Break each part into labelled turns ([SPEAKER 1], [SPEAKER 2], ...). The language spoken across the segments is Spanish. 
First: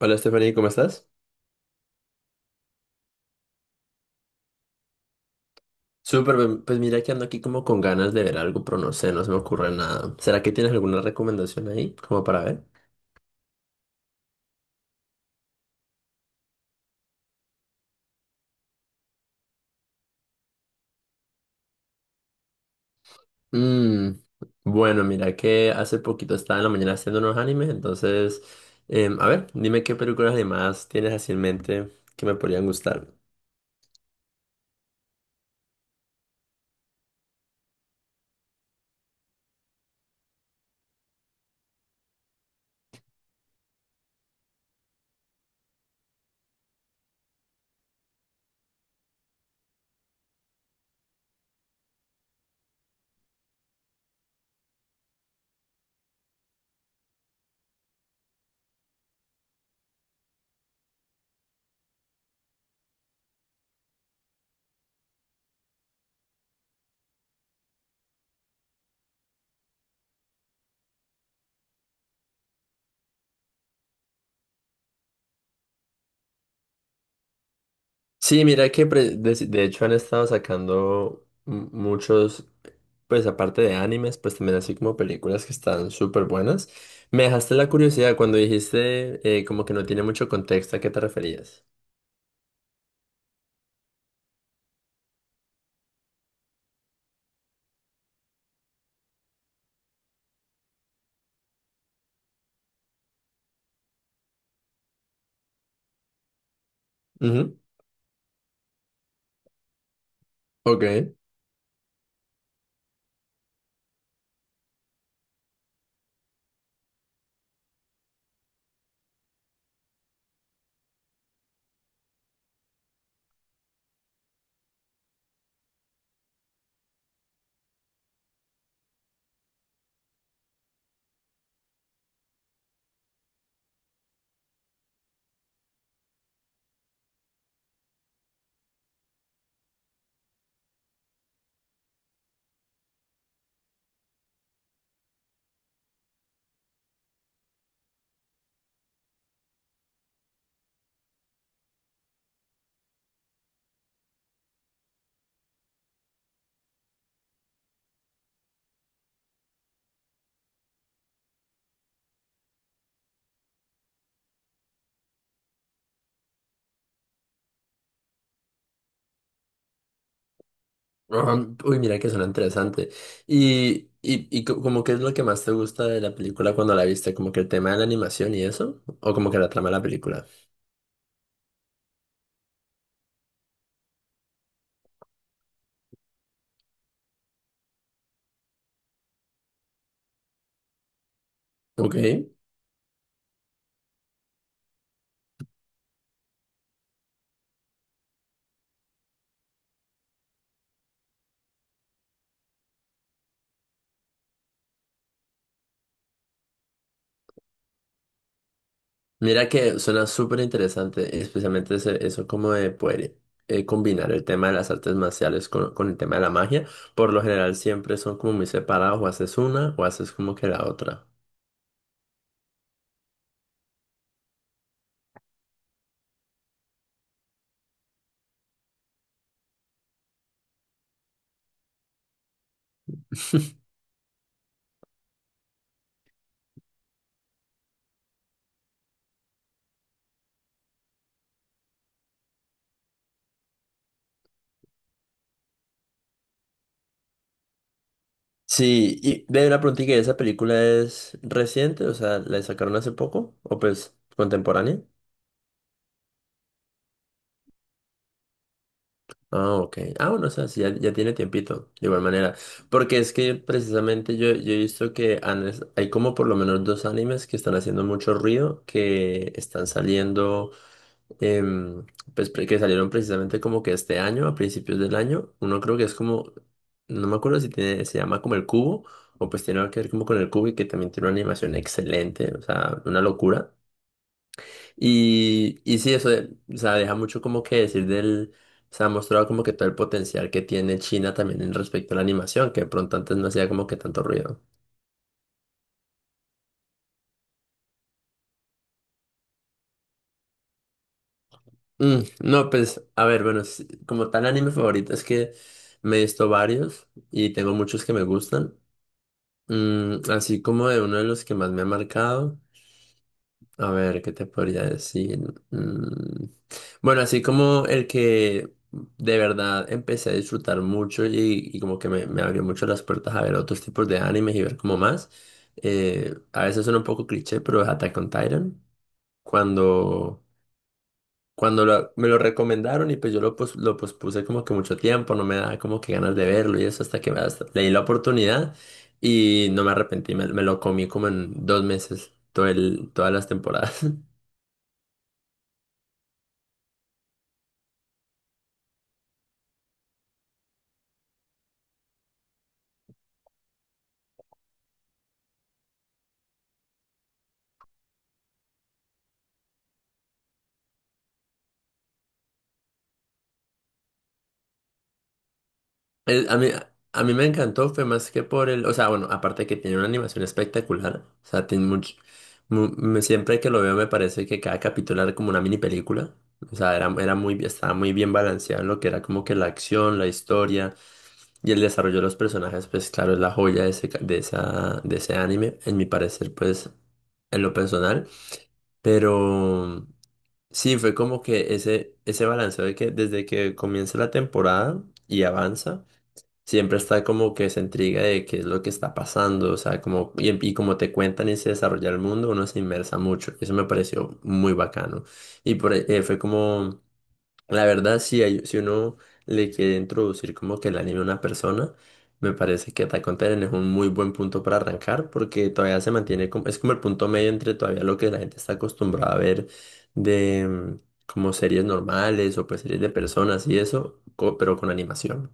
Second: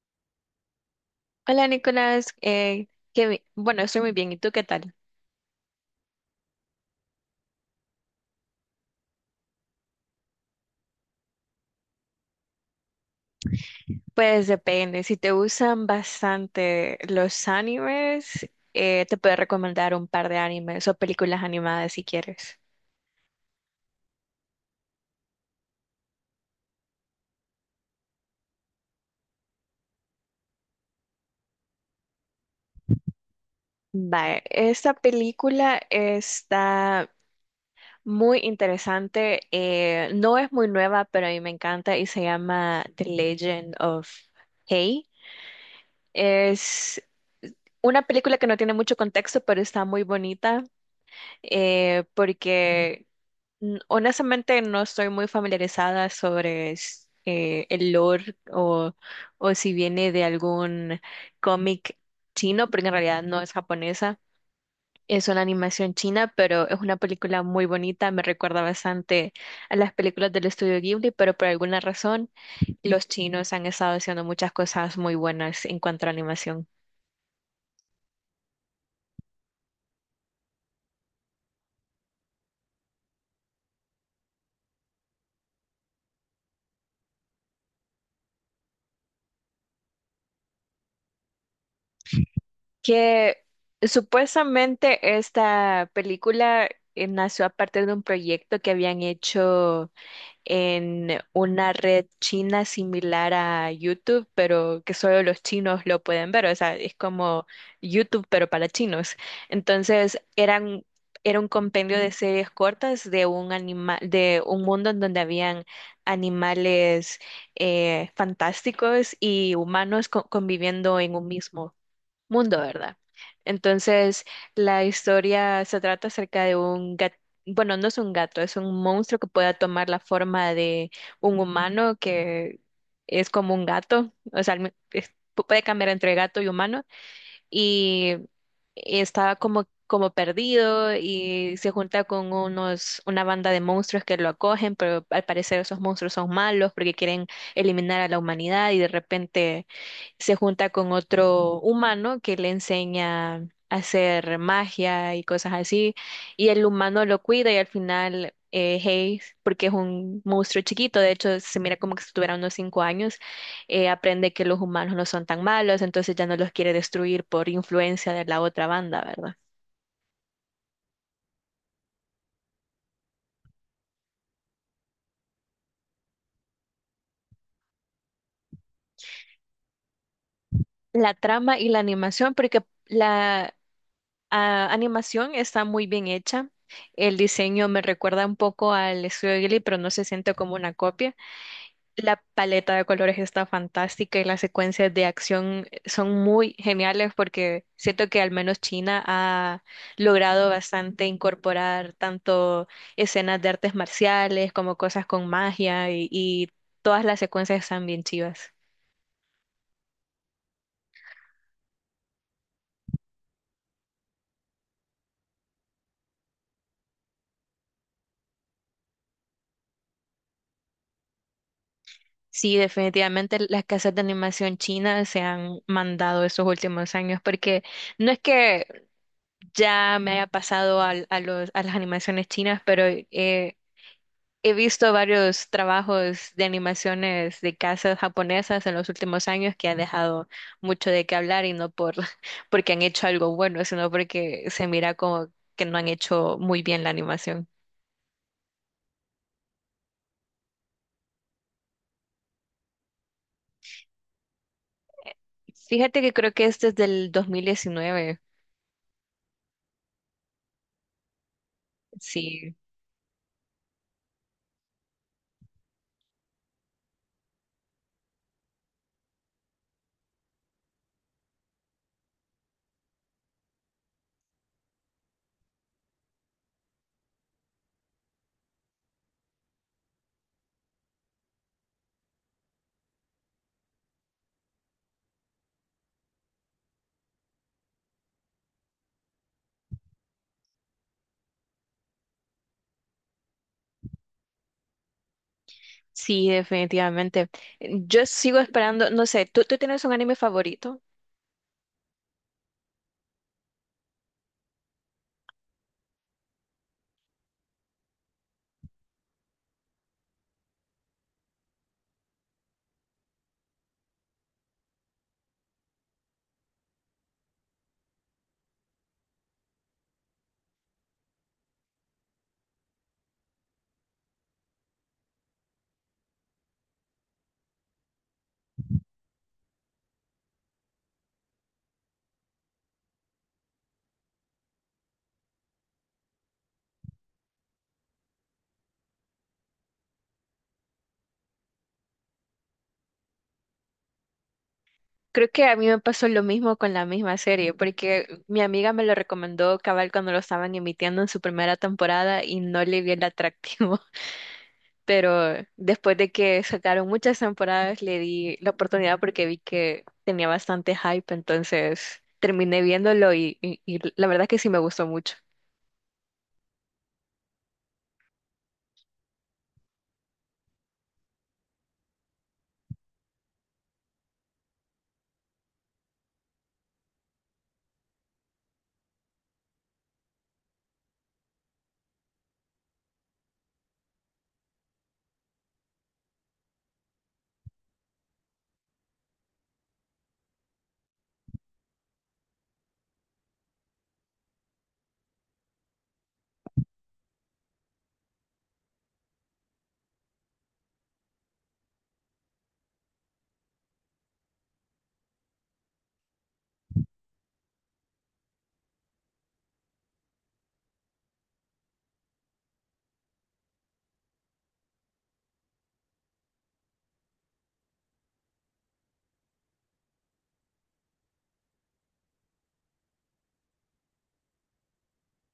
[SPEAKER 1] Hola Stephanie, ¿cómo estás?
[SPEAKER 2] Hola Nicolás, bueno, estoy muy bien. ¿Y tú qué tal?
[SPEAKER 1] Súper, bien. Pues mira que ando aquí como con ganas de ver algo, pero no sé, no se me ocurre nada. ¿Será que tienes alguna recomendación ahí como para ver?
[SPEAKER 2] Pues depende. Si te gustan bastante los animes, te puedo recomendar un par de animes o películas animadas si quieres.
[SPEAKER 1] Mm, bueno, mira que hace poquito estaba en la mañana haciendo unos animes, entonces, a ver, dime qué películas animadas tienes así en mente que me podrían gustar.
[SPEAKER 2] Vale, esta película está muy interesante. No es muy nueva, pero a mí me encanta y se llama The Legend of Hey. Es una película que no tiene mucho contexto, pero está muy bonita eh, porque honestamente, no estoy muy familiarizada sobre el lore o si viene de algún cómic chino, porque en realidad no es japonesa. Es una animación china, pero es una película muy bonita. Me recuerda bastante a las películas del estudio Ghibli, pero por alguna razón los chinos han estado haciendo muchas cosas muy buenas en cuanto a animación.
[SPEAKER 1] Sí, mira que de hecho han estado sacando muchos, pues aparte de animes, pues también así como películas que están súper buenas. Me dejaste la curiosidad cuando dijiste como que no tiene mucho contexto, ¿a qué te referías?
[SPEAKER 2] Que supuestamente esta película nació a partir de un proyecto que habían hecho en una red china similar a YouTube, pero que solo los chinos lo pueden ver. O sea, es como
[SPEAKER 1] Ujú.
[SPEAKER 2] YouTube, pero para chinos. Entonces,
[SPEAKER 1] Ok.
[SPEAKER 2] era un compendio de series cortas de un animal, de un mundo en donde habían animales fantásticos y humanos conviviendo en un mismo mundo, ¿verdad? Entonces, la historia se trata acerca de un gato, bueno, no es un gato, es un monstruo que pueda tomar la forma de un humano que es como un gato, o sea, puede cambiar entre gato y humano y estaba como perdido y se junta con unos una banda de monstruos que lo acogen, pero al parecer esos monstruos son malos porque quieren eliminar a la humanidad y de repente se junta con otro humano que le enseña a hacer magia y cosas así, y el humano lo cuida y al final Hayes, porque es un monstruo chiquito, de hecho se mira como que si tuviera unos 5 años, aprende que los humanos no son tan malos, entonces ya no los quiere destruir por influencia de la otra banda, ¿verdad?
[SPEAKER 1] Ajá. Uy, mira que suena interesante. Y como qué es lo que más te gusta de la película cuando la viste, como que el tema de la animación y eso, o como que la trama de la película.
[SPEAKER 2] La trama y la animación, porque la animación está muy bien hecha. El diseño me recuerda un poco al estudio Ghibli, pero no se siente como una copia.
[SPEAKER 1] Ok.
[SPEAKER 2] La paleta de colores está fantástica y las secuencias de acción son muy geniales porque siento que al menos China ha logrado bastante incorporar tanto escenas de artes marciales como cosas con magia y todas las secuencias están bien chivas.
[SPEAKER 1] Mira que suena súper interesante, especialmente eso como de poder, combinar el tema de las artes marciales con el tema de la magia. Por lo general siempre son como muy separados, o haces una o haces como que la otra.
[SPEAKER 2] Sí, definitivamente las casas de animación china se han mandado estos últimos años porque no es que ya me haya pasado a las animaciones chinas, pero eh, he visto varios trabajos de animaciones de casas japonesas en los últimos años que ha dejado mucho de qué hablar y no por porque han hecho algo bueno, sino porque se mira como que no han hecho muy bien la animación.
[SPEAKER 1] Sí, y ve una pregunta, ¿esa película es reciente? O sea, ¿la sacaron hace poco o pues contemporánea?
[SPEAKER 2] Fíjate que creo que este es del 2019.
[SPEAKER 1] Ah, ok. Ah, bueno, o sea, sí, ya, ya tiene tiempito, de igual manera.
[SPEAKER 2] Sí,
[SPEAKER 1] Porque es que precisamente yo he visto que hay como por lo menos dos animes que están haciendo mucho ruido, que están saliendo, em, pues que salieron precisamente como que este año, a principios del año. Uno creo que es como, no me acuerdo si tiene, se llama como el cubo, o pues tiene algo que ver como con el cubo y que también tiene una animación excelente, o sea, una locura. Y sí, eso, o sea, deja mucho como que decir del, se ha mostrado como que todo el potencial que tiene China también en respecto a la animación, que de pronto antes no hacía como que tanto ruido.
[SPEAKER 2] sí, definitivamente. Yo sigo esperando, no sé, ¿ tú tienes un anime favorito?
[SPEAKER 1] No, pues, a ver, bueno, sí, como tal anime favorito es que me he visto varios y tengo muchos que me gustan. Así como de uno de los que más me ha marcado. A ver, ¿qué te podría decir? Mm. Bueno, así como el que de verdad empecé a disfrutar mucho y como que me abrió mucho las puertas a ver otros tipos de animes y ver como más. A veces suena un poco cliché, pero es Attack on Titan. Cuando, cuando me lo recomendaron y pues yo lo pospuse como que mucho tiempo, no me daba como que ganas de verlo y eso hasta que le di la oportunidad y no me arrepentí, me lo comí como en 2 meses, todas las temporadas.
[SPEAKER 2] Creo que a mí me pasó lo mismo con la misma serie, porque mi amiga me lo recomendó cabal cuando lo estaban emitiendo en su primera temporada y no le vi el atractivo, pero después de que sacaron muchas temporadas le di la oportunidad porque vi que tenía bastante hype, entonces terminé viéndolo y la verdad que sí me gustó mucho.
[SPEAKER 1] A mí, a mí me encantó, fue más que por el, o sea, bueno, aparte que tiene una animación espectacular, o sea, tiene mucho, siempre que lo veo me parece que cada capítulo era como una mini película, o sea, era, estaba muy bien balanceado en lo que era como que la acción, la historia y el desarrollo de los personajes, pues claro, es la joya de ese, ca- de esa, de ese anime, en mi parecer, pues, en lo personal, pero sí, fue como que ese balanceo de que desde que comienza la temporada y avanza. Siempre está como que se intriga de qué es lo que está pasando, o sea, como, y como te cuentan y se desarrolla el mundo, uno se inmersa mucho. Eso me pareció muy bacano. Y por, ahí, fue como, la verdad, si, si uno le quiere introducir como que el anime a una persona, me parece que Attack on Titan es un muy buen punto para arrancar, porque todavía se mantiene como, es como el punto medio entre todavía lo que la gente está acostumbrada a ver de, como series normales o pues series de personas y eso, pero con animación.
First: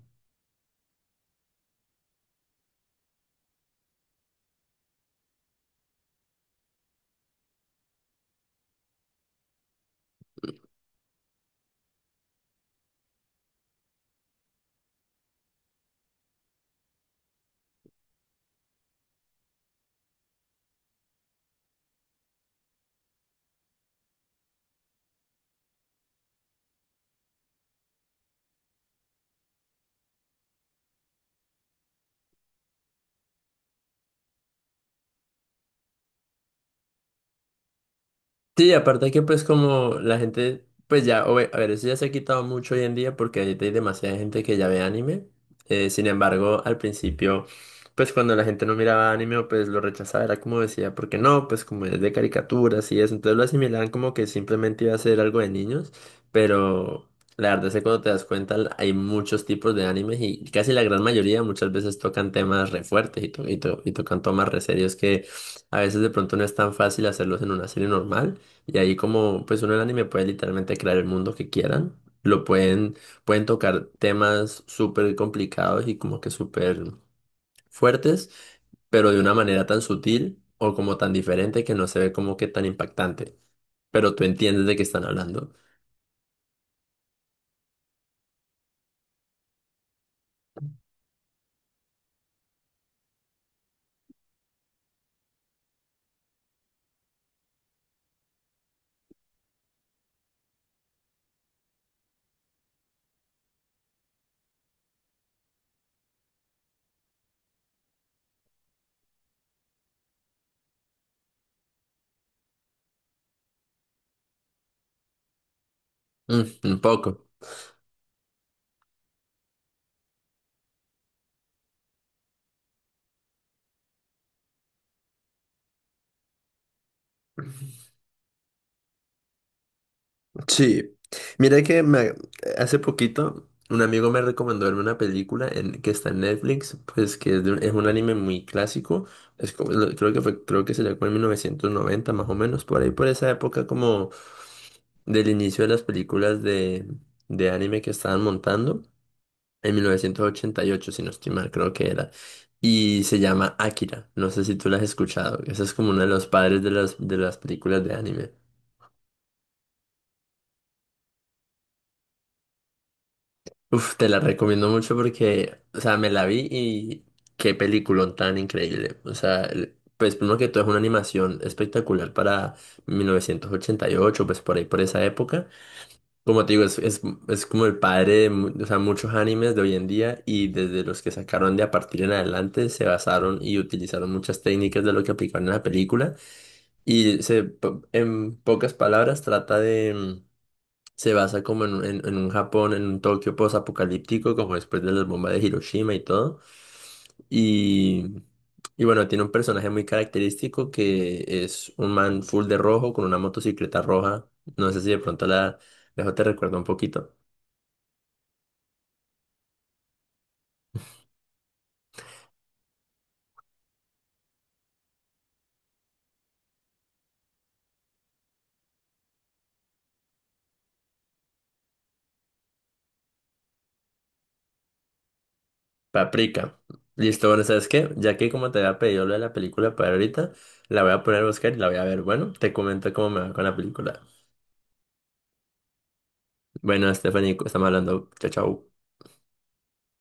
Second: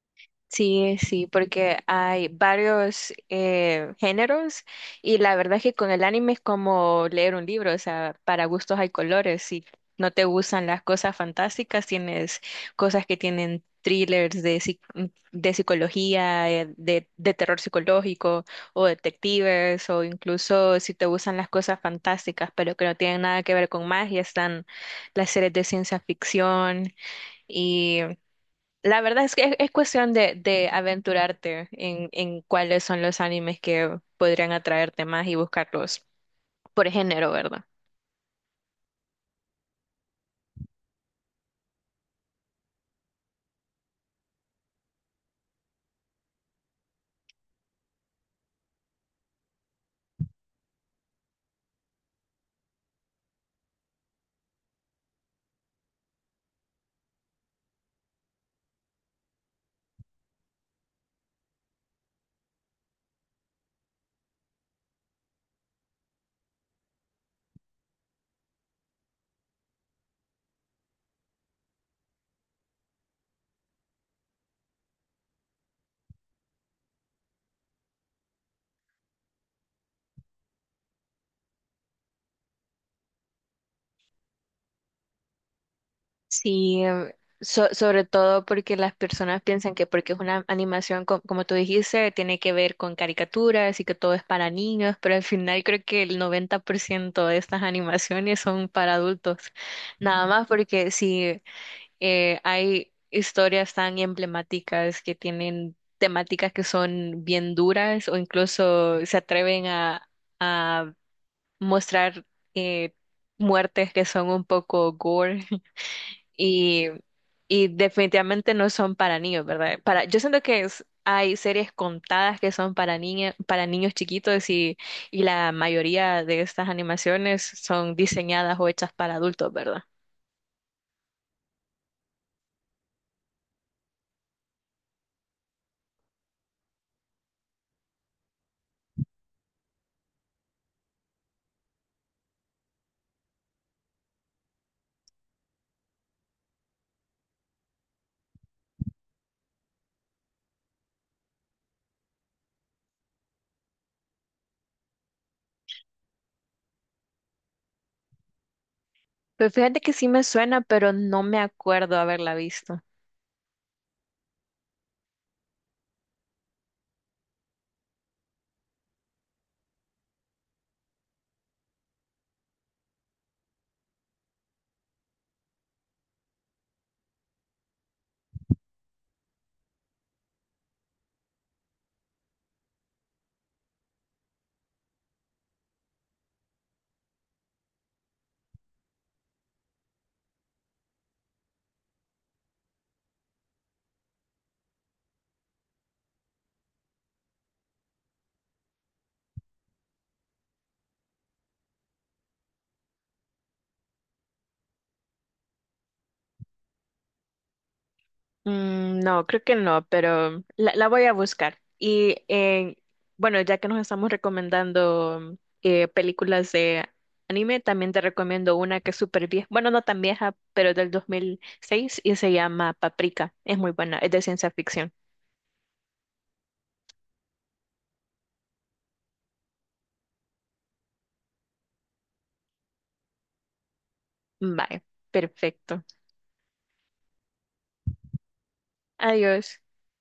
[SPEAKER 2] Sí, sí, porque hay varios géneros y la verdad es que con el anime es como leer un libro, o sea, para gustos hay colores. Si no te gustan las cosas fantásticas, tienes cosas que tienen thrillers de psicología, de terror psicológico o detectives, o incluso si te gustan las cosas fantásticas, pero que no tienen nada que ver con magia, están las series de ciencia ficción. La verdad es que es cuestión de aventurarte en cuáles son los animes que podrían atraerte más y buscarlos por género, ¿verdad?
[SPEAKER 1] Sí, aparte que pues como la gente, pues ya, a ver, eso ya se ha quitado mucho hoy en día porque ahorita hay demasiada gente que ya ve anime. Sin embargo, al principio, pues cuando la gente no miraba anime, pues lo rechazaba, era como decía, porque no, pues como es de caricaturas y eso, entonces lo asimilaban como que simplemente iba a ser algo de niños, pero la verdad es que cuando te das cuenta hay muchos tipos de animes y casi la gran mayoría muchas veces tocan temas re fuertes y tocan temas re serios que a veces de pronto no es tan fácil hacerlos en una serie normal. Y ahí como pues uno en el anime puede literalmente crear el mundo que quieran. Lo pueden, pueden tocar temas súper complicados y como que súper fuertes, pero de una manera tan sutil o como tan diferente que no se ve como que tan impactante. Pero tú entiendes de qué están hablando.
[SPEAKER 2] Sí, sobre todo porque las personas piensan que porque es una animación, como tú dijiste, tiene que ver con caricaturas y que todo es para niños, pero al final creo que el 90% de estas animaciones son para adultos. Nada más porque si hay historias tan emblemáticas que tienen temáticas que son bien duras o incluso se atreven a mostrar eh, muertes que son un poco gore
[SPEAKER 1] Mm, un
[SPEAKER 2] y,
[SPEAKER 1] poco.
[SPEAKER 2] y definitivamente no son para niños, ¿verdad? Para, yo siento que hay series contadas que son para niña, para niños chiquitos y la mayoría de estas animaciones son diseñadas o hechas para adultos, ¿verdad?
[SPEAKER 1] Sí, mira que hace poquito un amigo me recomendó verme una película en, que está en Netflix, pues que es, es un anime muy clásico, es creo que sería como en 1990 más o menos, por ahí por esa época como del inicio de las películas de anime que estaban montando, en 1988 si no estoy mal, creo que era, y se llama Akira, no sé si tú la has escuchado, ese es como uno de los padres de las películas de anime.
[SPEAKER 2] Pues fíjate que sí me suena, pero no me acuerdo haberla visto.
[SPEAKER 1] Uf, te la recomiendo mucho porque, o sea, me la vi y qué peliculón tan increíble. O sea, pues primero que todo es una animación espectacular para 1988, pues por ahí, por esa época. Como te digo, es como el padre de, o sea, muchos animes de hoy en día y desde los que sacaron de a partir en adelante se basaron y utilizaron muchas técnicas de lo que aplicaron en la película. En pocas palabras, trata de, se basa como en, en un Japón, en un Tokio post-apocalíptico, como después de las bombas de Hiroshima y todo. Y, y bueno, tiene un personaje muy característico que es un man full de rojo con una motocicleta roja. No sé si de pronto la dejo, te recuerdo un poquito.
[SPEAKER 2] Mm, no, creo que no, pero la voy a buscar. Y bueno, ya que nos estamos recomendando películas de anime, también te recomiendo una que es súper vieja, bueno, no tan vieja, pero del 2006 y se llama Paprika. Es muy buena, es de ciencia ficción.
[SPEAKER 1] Paprika. Listo, bueno, ¿sabes qué? Ya que como te había pedido lo de la película para ahorita, la voy a poner a buscar y la voy a ver. Bueno, te comento cómo me va con la película.
[SPEAKER 2] Vale, perfecto.
[SPEAKER 1] Bueno, Stephanie, estamos hablando. Chao, chao.
[SPEAKER 2] Adiós.